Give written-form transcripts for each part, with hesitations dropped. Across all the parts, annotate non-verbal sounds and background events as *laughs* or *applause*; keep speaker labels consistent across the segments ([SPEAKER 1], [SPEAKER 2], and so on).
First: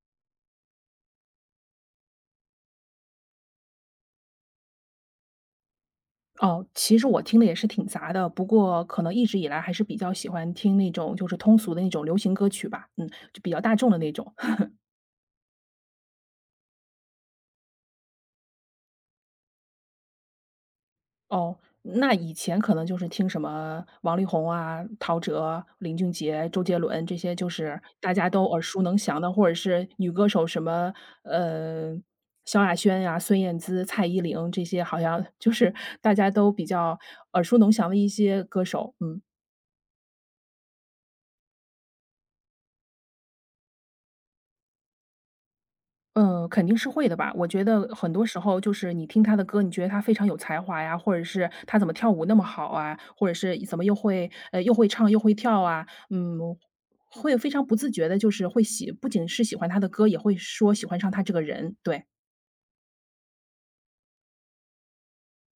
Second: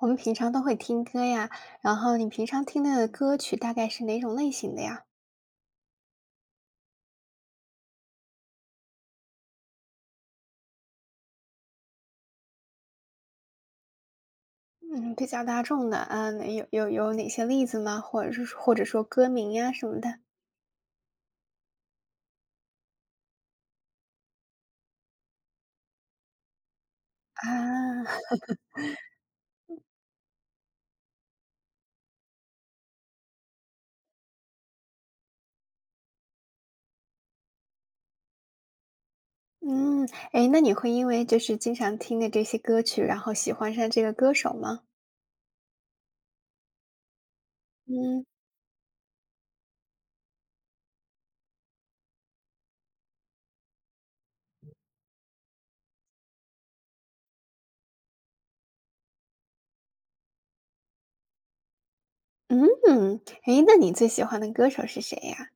[SPEAKER 1] 我们平常都会听歌呀，然后你平常听的歌曲大概是哪种类型的呀？
[SPEAKER 2] 哦，其实我听的也是挺杂的，不过可能一直以来还是比较喜欢听那种就是通俗的那种流行歌曲吧，嗯，就比较大众的那种。*laughs*
[SPEAKER 1] 嗯，比较大众的，啊，那有哪些例子吗？或者说歌名呀什么的？
[SPEAKER 2] 哦，那以前可能就是听什么王力宏啊、陶喆、林俊杰、周杰伦这些，就
[SPEAKER 1] 啊，
[SPEAKER 2] 是大家
[SPEAKER 1] *laughs*
[SPEAKER 2] 都耳熟能详的，或者是女歌手什么呃萧亚轩呀、孙燕姿、蔡依林这些，好像就是大家都比较耳熟能详的一些歌手，嗯。
[SPEAKER 1] 嗯，哎，那你会因为就是经常听的这些歌曲，然后喜欢上这个歌手吗？
[SPEAKER 2] 嗯，肯定是会的吧。我觉得很
[SPEAKER 1] 嗯，
[SPEAKER 2] 多时候就是你听他的歌，你觉得他非常有才华呀，或者是他怎么跳舞那么好啊，或者是怎么又会又会唱又会跳啊，嗯，会非常不自觉的，就是会喜不仅是喜欢他的歌，也会说喜欢上他这个人，对。
[SPEAKER 1] 嗯，哎，那你最喜欢的歌手是谁呀？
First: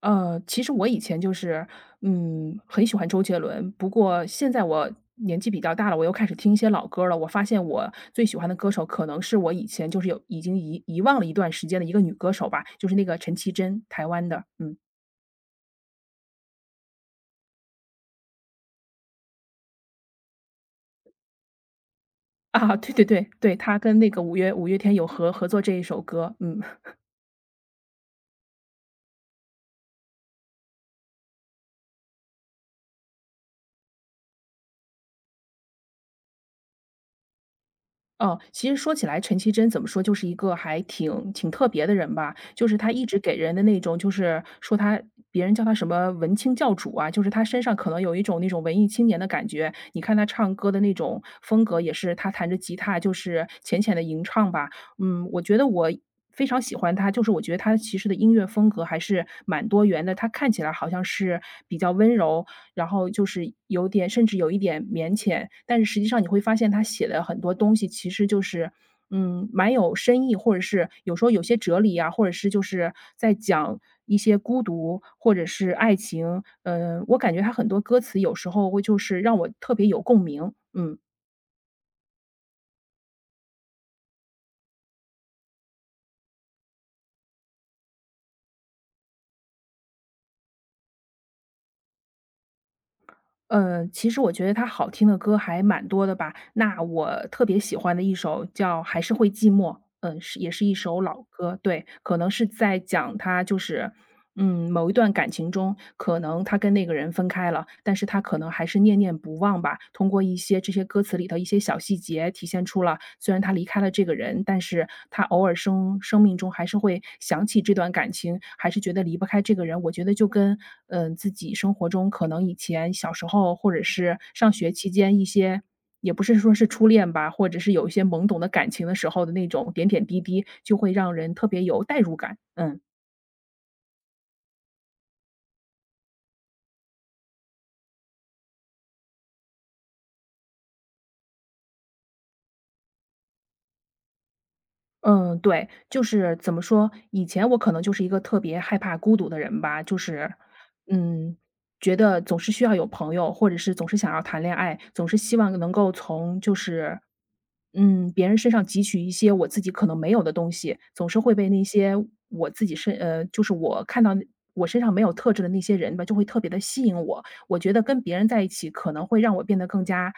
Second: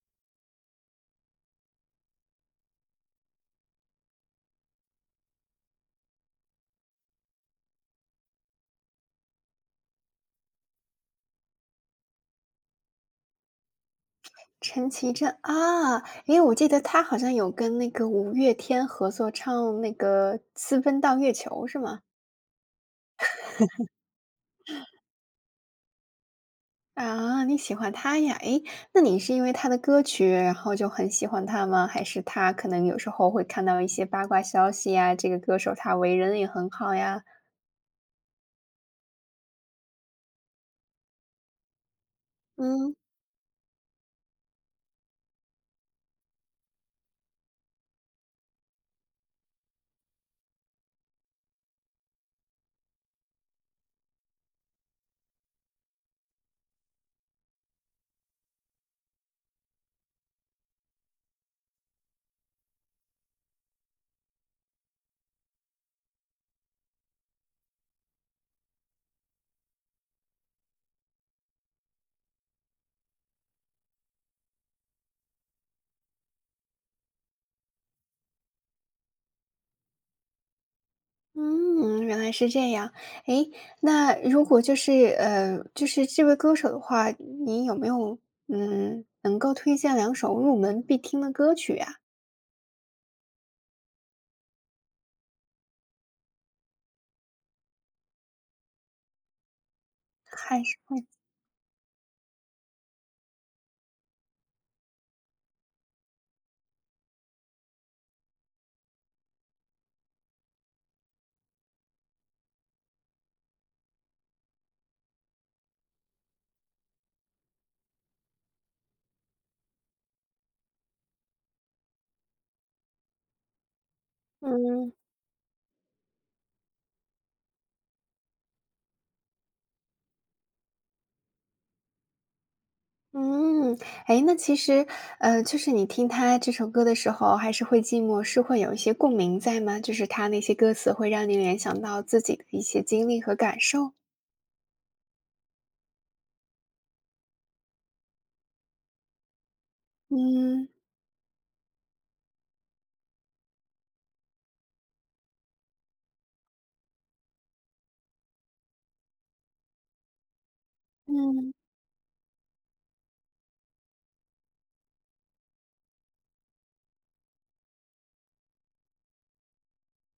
[SPEAKER 2] 其实我以前就是，嗯，很喜欢周杰伦，不过现在我年纪比较大了，我又开始听一些老歌儿了。我发现我最喜欢的歌手可能是我以前就是有已经遗忘了一段时间的一个女歌手吧，就是那个陈绮贞，台湾的，嗯，
[SPEAKER 1] 陈绮贞，啊，哎，我记得她好像有跟那个五月天合作唱那个《私奔到月球》，是吗？
[SPEAKER 2] 啊，对对对对，她跟那个五月天有合作这一首歌，嗯。
[SPEAKER 1] 啊，你喜欢他呀？诶，那你是因为他的歌曲，然后就很喜欢他吗？还是他可能有时候会看到一些八卦消息呀，这个歌手他为人也很好呀？
[SPEAKER 2] 哦，其实说起来，陈绮贞怎么说，就是一个还挺特别的人吧。就是她
[SPEAKER 1] 嗯，
[SPEAKER 2] 一直给人的那种，就是说她别人叫她什么文青教主啊，就是她身上可能有一种那种文艺青年的感觉。你看她唱歌的那种风格，也是她弹着吉他，就是浅浅的吟唱吧。嗯，我觉得我非常喜欢她，就是我觉得她其实的音乐风格还是蛮多元的。她看起来好像是比较温柔，然后就是有点甚至有一点腼腆，但是实际上你会发现他写的很多东西其实就是，嗯，蛮有深意，或者是有时候有些哲理啊，或者是就是在讲一些孤独或者是爱情，嗯，我感觉他很多歌词有时候会就是让我特别有共鸣，嗯。
[SPEAKER 1] 嗯，原来是这样。诶，那如果这位歌手的话，你有没有，嗯，能够推荐两首入门必听的歌曲呀？
[SPEAKER 2] 其实我觉得他好听的歌还蛮多的吧。那我特别喜欢的一首叫《还是会寂寞》，嗯，是也是
[SPEAKER 1] 还
[SPEAKER 2] 一
[SPEAKER 1] 是
[SPEAKER 2] 首
[SPEAKER 1] 会
[SPEAKER 2] 老歌。对，可能是在讲他就是，嗯，某一段感情中，可能他跟那个人分开了，但是他可能还是念念不忘望吧，通过一些这些歌词里头一些小细节，体现出了虽然他离开了这个人，但是他偶尔生命中还是会想起这段感情，还是觉得离不开这个人。我觉得就跟，自己生活中可能以前小时候或者是上学期
[SPEAKER 1] 嗯。
[SPEAKER 2] 间一些也不是说是初恋吧，或者是有一些懵懂的感情的时候的那种点点滴滴，就会让人特别有代入感，嗯。
[SPEAKER 1] 嗯，哎，那其实，就是你听他这首歌的时候，还是会寂寞，是会有一些共鸣在吗？就是他那些歌词会让你联想到自己的一些经历和感受？
[SPEAKER 2] 嗯，对，就是怎么说，以前我可能就是一个特别害怕孤独的人吧，就是，
[SPEAKER 1] 嗯，
[SPEAKER 2] 嗯，觉得总是需要有朋友，或者是总是想要谈恋爱，总是希望能够从就是，嗯，别人身上汲取一些我自己可能没有的东西，总是会被
[SPEAKER 1] 嗯，
[SPEAKER 2] 那些我自己身呃，就是我看到那我身上没有特质的那些人吧，就会特别的吸引我。我觉得跟别人在一起可能会让我变得更加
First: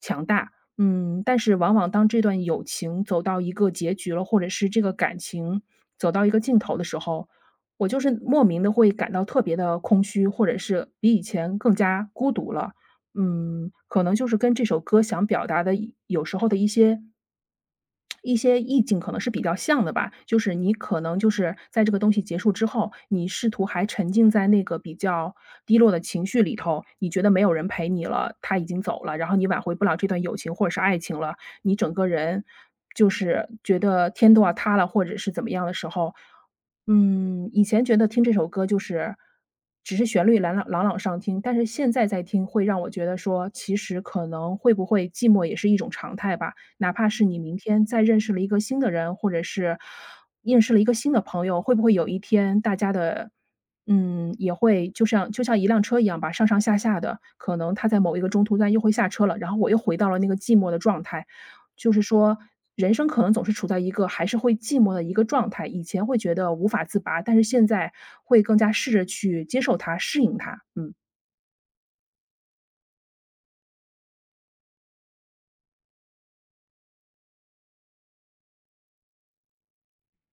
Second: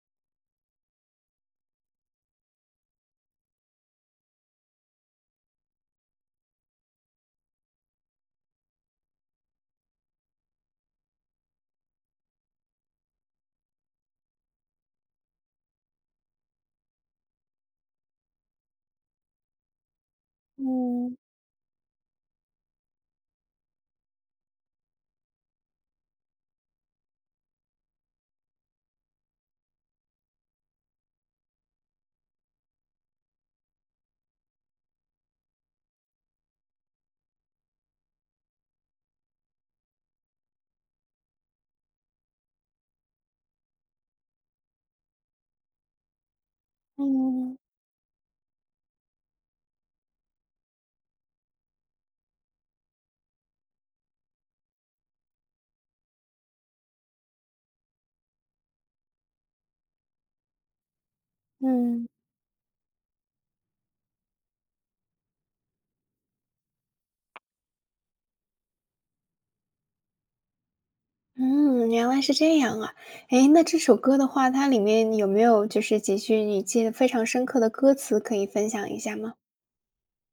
[SPEAKER 2] 强大，嗯，但是往往当这段友情走到一个结局了，或者是这个感情走到一个尽头的时候，我就是莫名的会感到特别的空虚，或者是比以前更加孤独了。嗯，可能就是跟这首歌想表达的一有时候的一些一些意境可能是比较像的吧，就是你可
[SPEAKER 1] 嗯，
[SPEAKER 2] 能就是在这个东西结束之后，你试图还沉浸在那个比较低落的情绪里头，你觉得没有人陪你了，他已经走了，然后你挽回不了这段友情或者是爱情了，你整个人就是觉得天都要塌了，或者是怎么样的时候，嗯，以前觉得听这首歌就是只是旋律朗朗上听，但是现在在听会让我觉得说，其实可能会不会寂寞也是一种常态吧。哪怕是你明
[SPEAKER 1] 嗯，
[SPEAKER 2] 天再认识了一个新的人，或者是认识了一个新的朋友，会不会有一天大家的嗯，也会就像一辆车一样吧，上上下下的，可能他在某一个中途站又会下车了，然后我又回到了那个寂寞的状态。就是
[SPEAKER 1] 嗯，
[SPEAKER 2] 说，人生可能总是处在一个还是会寂寞的一个状态，以前会觉得无法自拔，但是现在会更加试着去接受它、适应它，嗯。
[SPEAKER 1] 嗯，原来是这样啊。哎，那这首歌的话，它里面有没有就是几句你记得非常深刻的歌词可以分享一下吗？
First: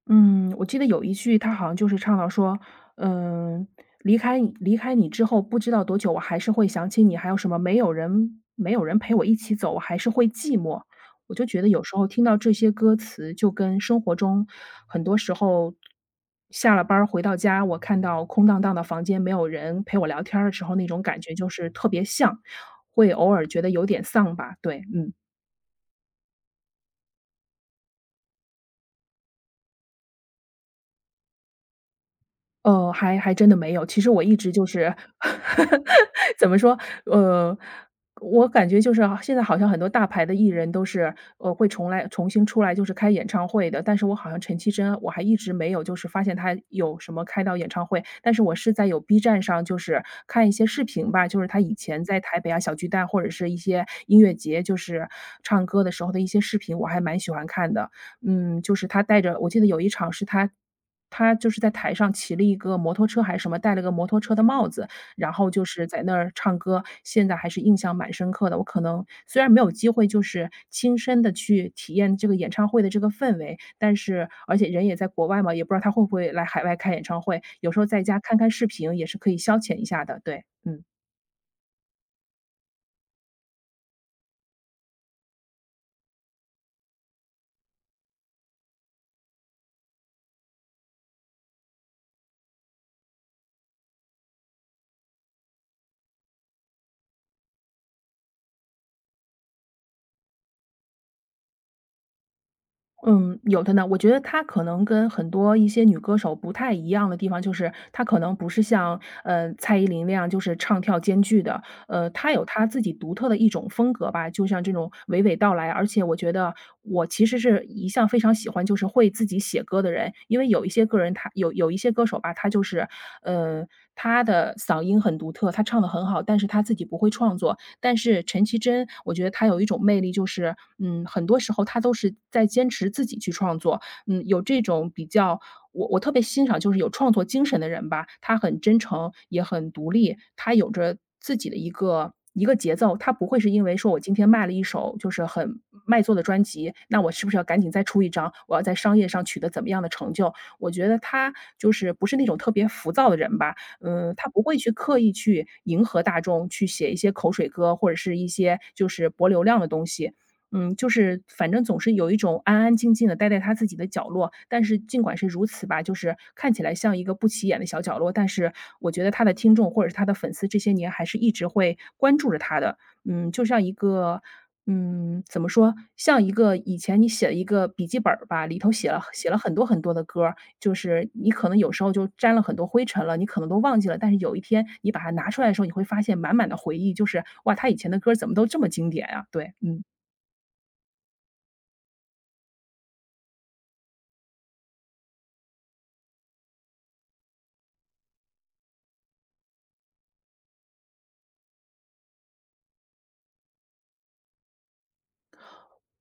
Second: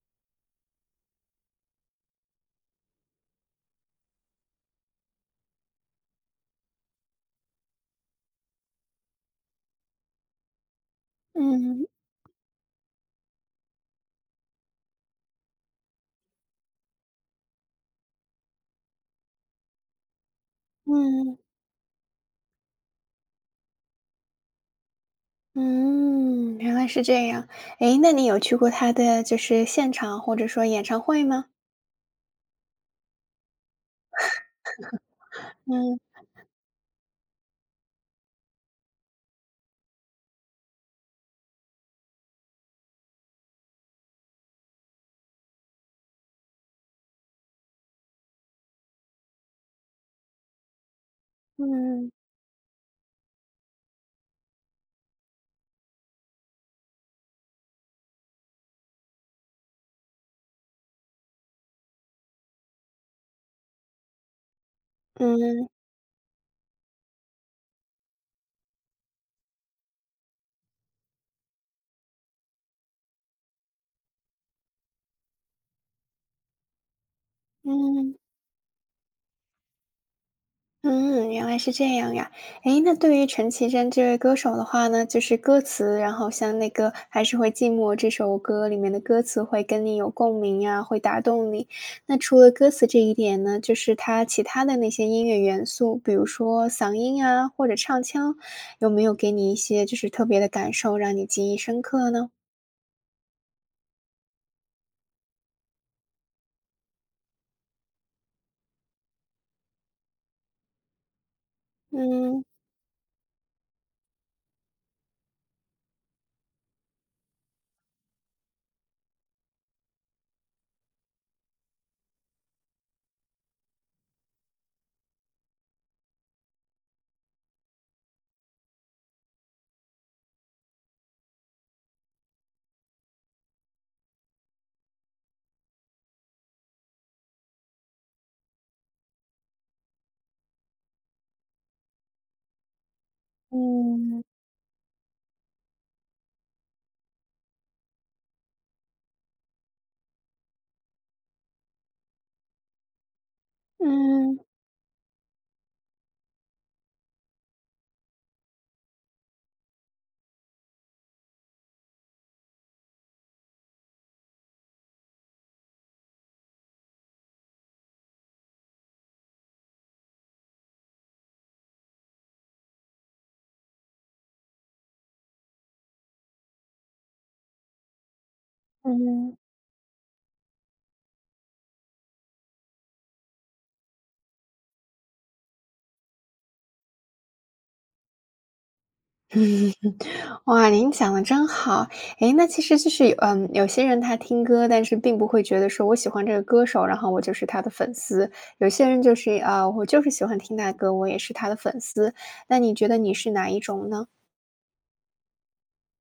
[SPEAKER 2] 嗯，我记得有一句，他好像就是唱到说，嗯，离开你之后不知道多久，我还是会想起你，还有什么没有人陪我一起走，我还是会寂寞。我就觉得有
[SPEAKER 1] 嗯，
[SPEAKER 2] 时候听到这些歌词，就跟生活中很多时候下了班儿回到家，我看到空荡荡的房间，没有人陪我聊天儿的时候，那种感觉
[SPEAKER 1] 嗯。
[SPEAKER 2] 就是特别像，会偶尔觉得有点丧吧。对，嗯。
[SPEAKER 1] 嗯，原来是这样。诶，那你有去过他的就是现场或者说演唱会吗？
[SPEAKER 2] 还真的没有。其实我一直就是
[SPEAKER 1] 嗯，
[SPEAKER 2] *laughs*，怎么说，呃，我感觉就是好现在好像很多大牌的艺人都是，会重来重新出来就是开演唱会的，但是我好像陈绮贞，我还一直没有就是发现她有什么开到演唱会，但是我是在有 B 站上就是看一些视频吧，就是她以前
[SPEAKER 1] 嗯，
[SPEAKER 2] 在台北啊、小巨蛋或者是一些音乐节，就是唱歌的时候的一些视频，我还蛮喜欢看的。嗯，就是他带着我记得有一场是他就是在台上骑了一个摩托车还是什么，戴了个摩托车的帽子，然后就
[SPEAKER 1] 嗯，
[SPEAKER 2] 是在那儿唱歌，现在还是印象蛮深刻的。我可能虽然没有机会就是亲身的去体验这个演唱会的这个氛围，但是而且人也在国外嘛，也不知道他会不会来海外开演唱会，有时候在
[SPEAKER 1] 嗯。
[SPEAKER 2] 家看看视频也是可以消遣一下的，对，嗯。
[SPEAKER 1] 嗯，原来是这样呀。诶，那对于陈绮贞这位歌手的话呢，就是歌词，然后像那个“还是会寂寞”这首歌里面的歌词会跟你有共鸣呀，会打动你。那除了歌词这一点呢，就是它其他的那些音乐元素，比如说嗓音啊，或者唱腔，有没有给你一些就是特别的感受，让你记忆深刻呢？
[SPEAKER 2] 嗯，有的呢。我觉得她可能跟很多一些女歌手不太一样的地方，就是她可能不是像，蔡依林那样就是唱跳兼具的，她有
[SPEAKER 1] 嗯，
[SPEAKER 2] 她自己独特的一种风格吧，就像这种娓娓道来。而且我觉得我其实是一向非常喜欢就是会自己写歌的人，因为有一些个人他有一些歌手吧，他就是，呃，他的嗓音很独特，他唱的很好，但是他自己不会创作。但是陈绮贞，我觉得她有一种魅力，就是嗯，很多时候她都是在坚持自己去创作，嗯，有这种比较我特别欣赏就是有创作精神的人吧，她很真诚，也很独立，她有着自己的一个一个节奏，她不会是因为说我今
[SPEAKER 1] 嗯，
[SPEAKER 2] 天卖了一首就是很卖座的专辑，那我是不是要赶紧再出一张？我要在商业上取得怎么样的成就？我觉得她就是不是那种特别浮躁的人吧。嗯，他
[SPEAKER 1] 嗯，
[SPEAKER 2] 不会去刻意去迎合大众，去写一些口水歌，或者是一些就是博流量的东西。嗯，就是反正总是有一种安安静静的待在他自己的角落，但是尽管是如此吧，就是看起来像一个不起眼的小角落，但是我觉得他的听众或者是他的粉丝这些年还是一直会关注着他的。嗯，就像一个怎么说，像一个以前你写一个笔记本儿吧，里头写了
[SPEAKER 1] 嗯。
[SPEAKER 2] 很多很多的歌儿，就是你可能有时候就沾了很多灰尘了，你可能都忘记了，但是有一天你把它拿出来的时候，你会发现满满的回忆，就是哇，他以前的歌儿怎么都这么经典啊？对，嗯。
[SPEAKER 1] 哇，您讲的真好。诶，那其实就是有嗯，有些人他听歌，但是并不会觉得说我喜欢这个歌手，然后我就是他的粉丝。有些人就是，啊，我就是喜欢听他的歌，我也是他的粉丝。那你觉得你是哪一种呢？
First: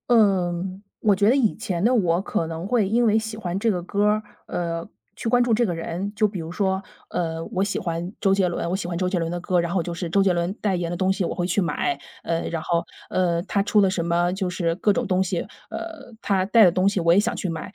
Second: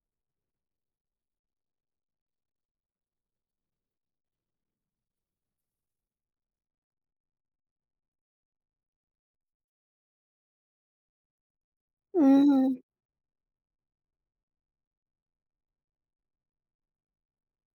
[SPEAKER 2] 嗯，我觉得以前的我可能会因为喜欢这个歌儿，去关注这个人。就比如说，我喜欢周杰伦，我喜欢周杰伦的歌，然后就是周杰伦代言的东西我会去买，呃，然
[SPEAKER 1] 嗯，
[SPEAKER 2] 后呃，他出了什么就是各种东西，他带的东西我也想去买。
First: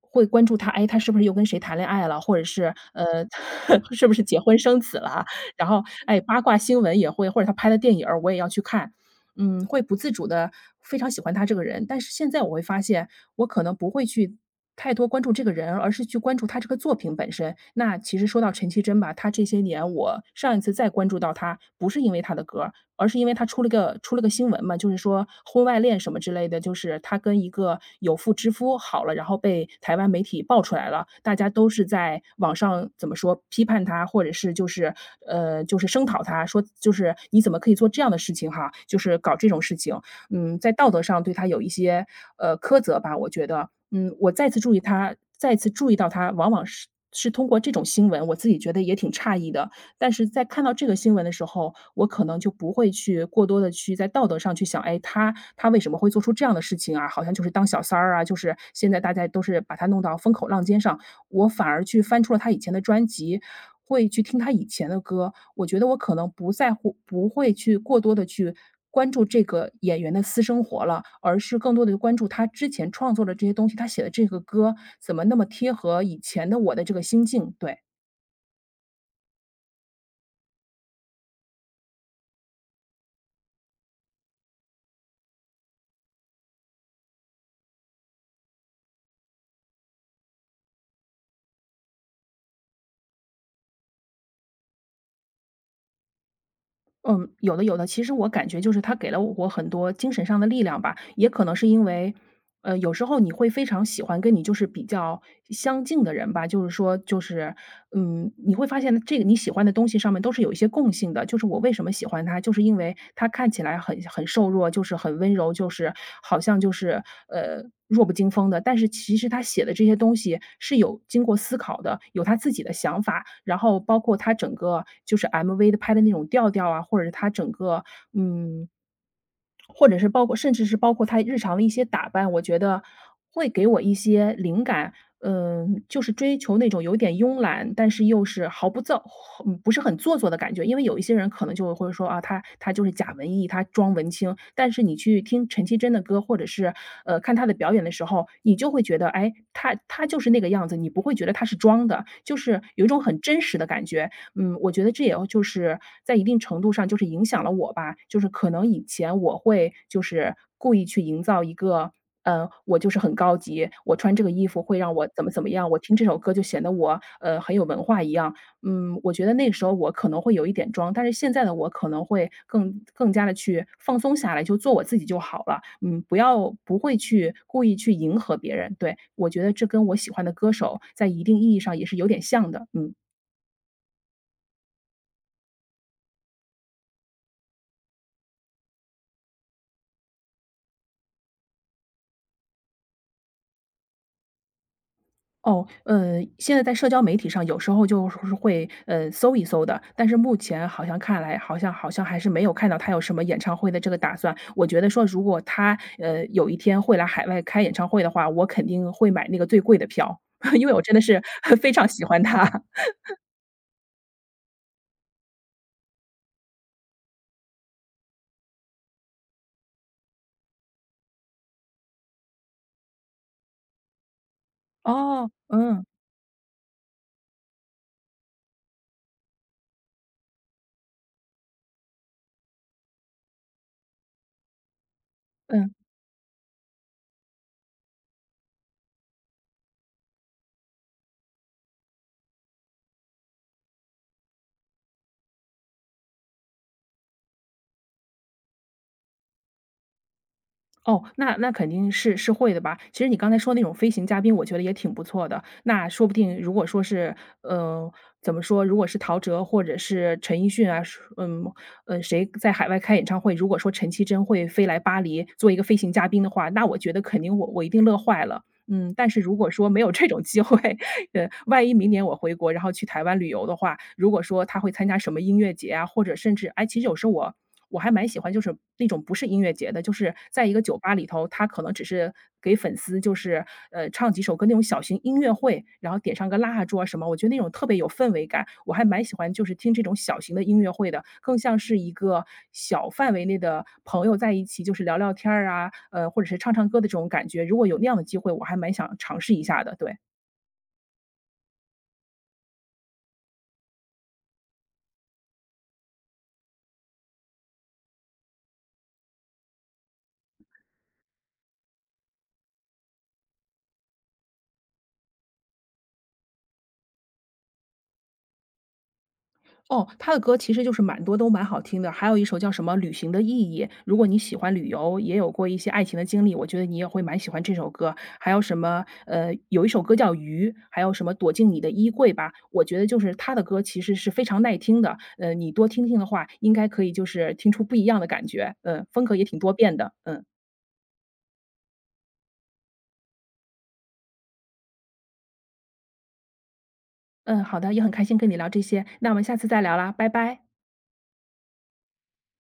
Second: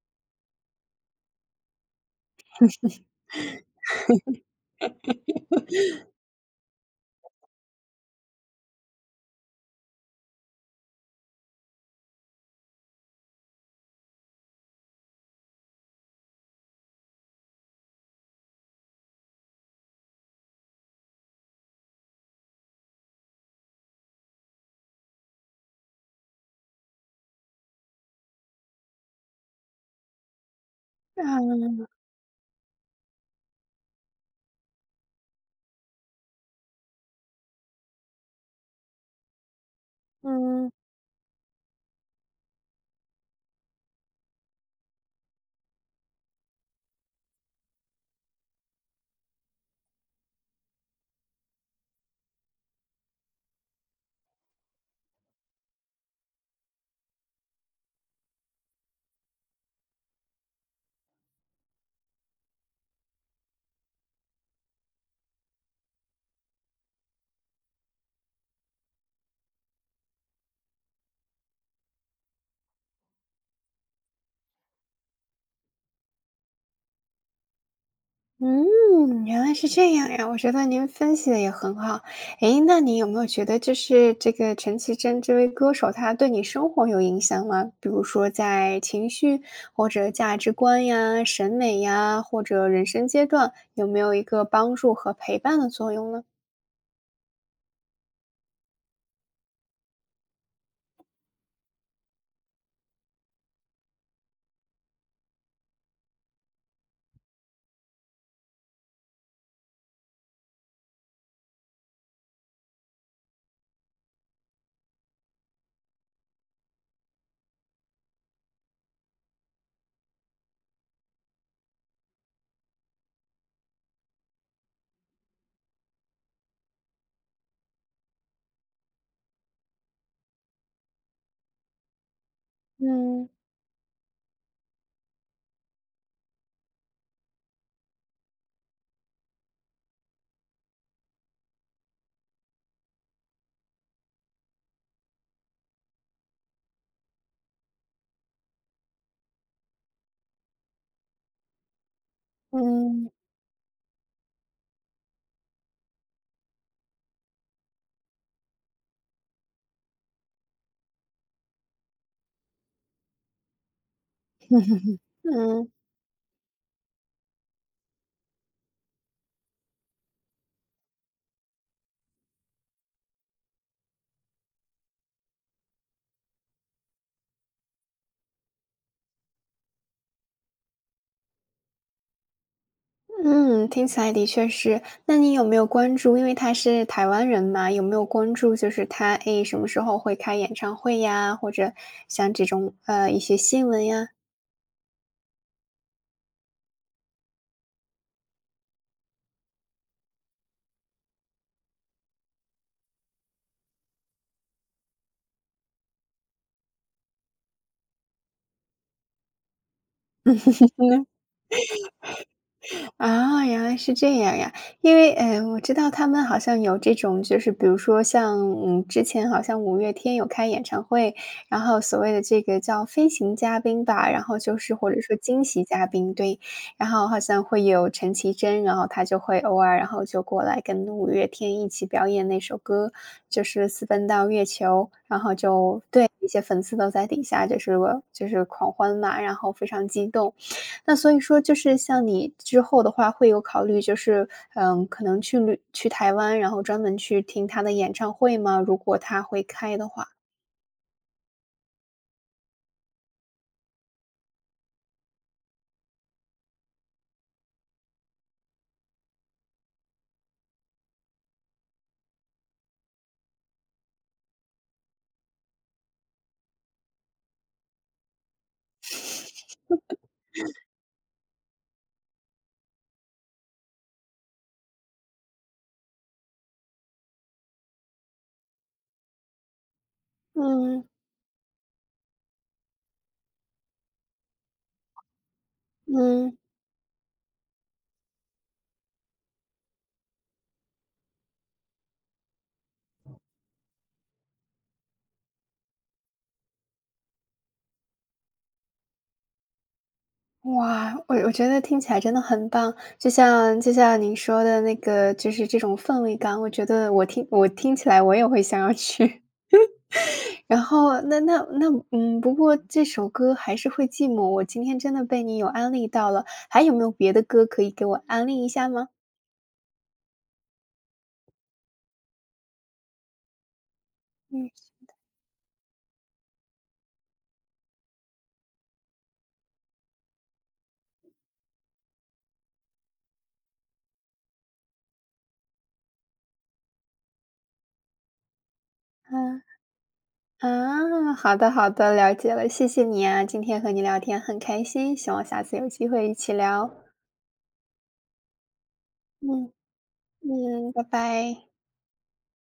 [SPEAKER 2] 会关注他，哎，他是不是又跟谁谈恋爱了，或者是呃，*laughs* 是不是结婚生子了？然后，哎，八卦新闻也会，或者他拍的电影儿我也要去看。嗯，会不自主的非常喜欢他这个人。但是现在我会发现，我可能不会去太多关注这个人，而是去关注他这个作品本身。那其实说到陈绮贞吧，她这些年我上一次再关注到她，不是因为她的歌，而是因为他出了个新闻嘛，就是说婚外恋什么之类的，就是他跟一个有妇之夫好了，然后被台湾媒体爆出来了，大
[SPEAKER 1] 啊，
[SPEAKER 2] 家都是在网上怎么说批判他，或者是就是声讨他，说就是你怎么可以做这样的事情哈，就是搞这种事情。嗯，在
[SPEAKER 1] 嗯。
[SPEAKER 2] 道德上对他有一些苛责吧，我觉得。嗯，我再次注意他，再次注意到他，往往是，是通过这种新闻，我自己觉得也挺诧异的。但是在看到这个新闻的时候，我可能就不会去过多的去在道德上去想，哎，他为什么会做出这样的事情啊？好像就是当小三儿啊，就是现在大家都是把他弄到风口浪尖上。我反而去翻出了他以前的专辑，会去听他以前的歌，我觉得我可能不在乎，不会去过多的去关注这个演员的私生活了，而是更多的关注他之前创作的这些东西，他写的这个歌怎么那么贴合以前的我的这个心境，对。
[SPEAKER 1] 嗯，原来是这样呀，我觉得您分析的也很好。诶，那你有没有觉得就是这个陈绮贞这位歌手，她对你生活有影响吗？比如说在情绪或者价值观呀、审美呀，或者人生阶段，有没有一个帮助和陪伴的作用呢？
[SPEAKER 2] 嗯，有的有的。其实我感觉就是他给了我很多精神上的力量吧，也可能是因为有时候你会非常喜欢跟你就是比较相近的人吧，就是说，你会发现这个你喜欢的东西上面都是有一些共性的。就是我为什么喜欢他，就是因为他看起来很瘦弱，就是很温柔，就是好像就是弱不禁风的。但是其实他写的这些东西是有经过思考的，有他自己的想法，然后包括他整个就是 MV 的拍的那种调调啊，或者是他整个嗯或者是包括甚至是包括他日常的一些打扮，我觉得
[SPEAKER 1] 嗯。
[SPEAKER 2] 会给我一些灵感。嗯，就是追求那种有点慵懒，但是又是毫不造，不是很做作的感觉。因为有一些人可能就会说啊，他就是假文艺，他装文青。但是你去听陈绮贞的歌，或者是看她的表演的时候，你就会觉得，哎，她就是那个样子，你不会觉得她是装的，就是有一种
[SPEAKER 1] 嗯，
[SPEAKER 2] 很真实的感觉。嗯，我觉得这也要就是在一定程度上就是影响了我吧，就是可能以前我会就是故意去营造一个，我就是很高级，我穿这个衣服会让我怎么怎么样，
[SPEAKER 1] 嗯。
[SPEAKER 2] 我听这首歌就显得我，很有文化一样。嗯，我觉得那个时候我可能会有一点装，但是现在的我可能会更加的去放松下来，就做我自己就好了。嗯，不要不会去故意去迎合别人，对，我觉得这跟我喜欢的歌手在一定意义上也是有点像的，嗯。
[SPEAKER 1] 嗯，听起来的确是。那你有没有关注，因为他是台湾人嘛，有没有关注就是他，诶，什么时候会开演唱会呀，或者像这种，一些新闻呀？
[SPEAKER 2] 哦，现在在社交媒体上有时候就是会，搜一搜的，但是目前好像看来，好像还是没有看到他有什么演唱会的这个打算。我觉得说如果他，有一天会来海外开演唱会的话，我肯定会买那个最贵的票，*laughs* 因为我真的是 *laughs* 非常喜欢他。
[SPEAKER 1] 啊，原来是这样呀！因为，嗯，我知道他们好像有这种，就是比如说像，嗯，之前好像五月天有开演唱会，然后所谓的这个叫飞行嘉宾吧，然后就是
[SPEAKER 2] *laughs*
[SPEAKER 1] 或者说
[SPEAKER 2] 哦，
[SPEAKER 1] 惊喜
[SPEAKER 2] 嗯，
[SPEAKER 1] 嘉宾，对，然后好像会有陈绮贞，然后她就会偶尔，然后就过来跟五月天一起表演那首歌，就是《私奔到月球》，然后
[SPEAKER 2] 嗯。
[SPEAKER 1] 就对一些粉丝都在底下就是狂欢嘛，然后非常激动。那所以说就是像你之后的话，会有考虑就是，嗯，可能去台湾，然后专门去听他的演唱会吗？如果他会开的话。
[SPEAKER 2] 哦，那肯定是会的吧。其实你刚才说那种飞行嘉宾，我觉得也挺不错的。那说不定如果说是，呃，怎么说？如果是陶喆或者是陈奕迅啊，谁在海外开演唱会？如果说陈绮贞会飞来巴黎做一个飞行嘉宾的话，那我觉得肯定我一定乐坏了。嗯，但是如果说没有这种机会，万一明年我回国，然后去台湾旅游的话，如果说他会参加什么音乐节啊，或者甚至哎，其实有时候我还蛮喜欢，就是那种不是音乐节的，就是在一个酒
[SPEAKER 1] 嗯。
[SPEAKER 2] 吧里头，他可能只是给粉丝就是唱几首歌那种小型音乐会，然后点上
[SPEAKER 1] 嗯，
[SPEAKER 2] 个蜡烛啊什么，我觉得那种特别有氛围感，我还蛮喜欢就是听这种小型的音乐会的，更像是一个小范围内的朋友在一起，就是聊聊天儿啊，或者是唱唱歌的这种感觉。如果有那样的机会，我还蛮想尝试一下的。对，
[SPEAKER 1] 哇，我觉得听起来真的很棒。就像您说的那个，就是这种氛围感，我觉得我听起来我也会想要去。*laughs* 然后那嗯，不过这首歌还是会寂寞，我今天真的被你有安利到了，还有没有别的歌可以给我安利一下吗？
[SPEAKER 2] 哦，他的歌其实就是蛮多都蛮好听的，还有一首叫什么《旅行的意义》，如果你喜
[SPEAKER 1] 嗯。
[SPEAKER 2] 欢旅游，也有过一些爱情的经历，我觉得你也会蛮喜欢这首歌。还有什么，有一首歌叫《鱼》，还有什么《躲进你的衣柜》吧，我觉得就是他的歌其实是非常耐听的，你多听听的话，应该可以就是听出不一样的感觉，嗯，风格也挺
[SPEAKER 1] 嗯。
[SPEAKER 2] 多变的，嗯。
[SPEAKER 1] 啊，好的好的，了解了，谢谢你啊，今天和你聊天很开心，希望下次有机会一起聊。
[SPEAKER 2] 嗯，好的，也很开心跟你聊这些，那我们下次
[SPEAKER 1] 嗯
[SPEAKER 2] 再聊啦，拜拜。
[SPEAKER 1] 嗯，拜拜。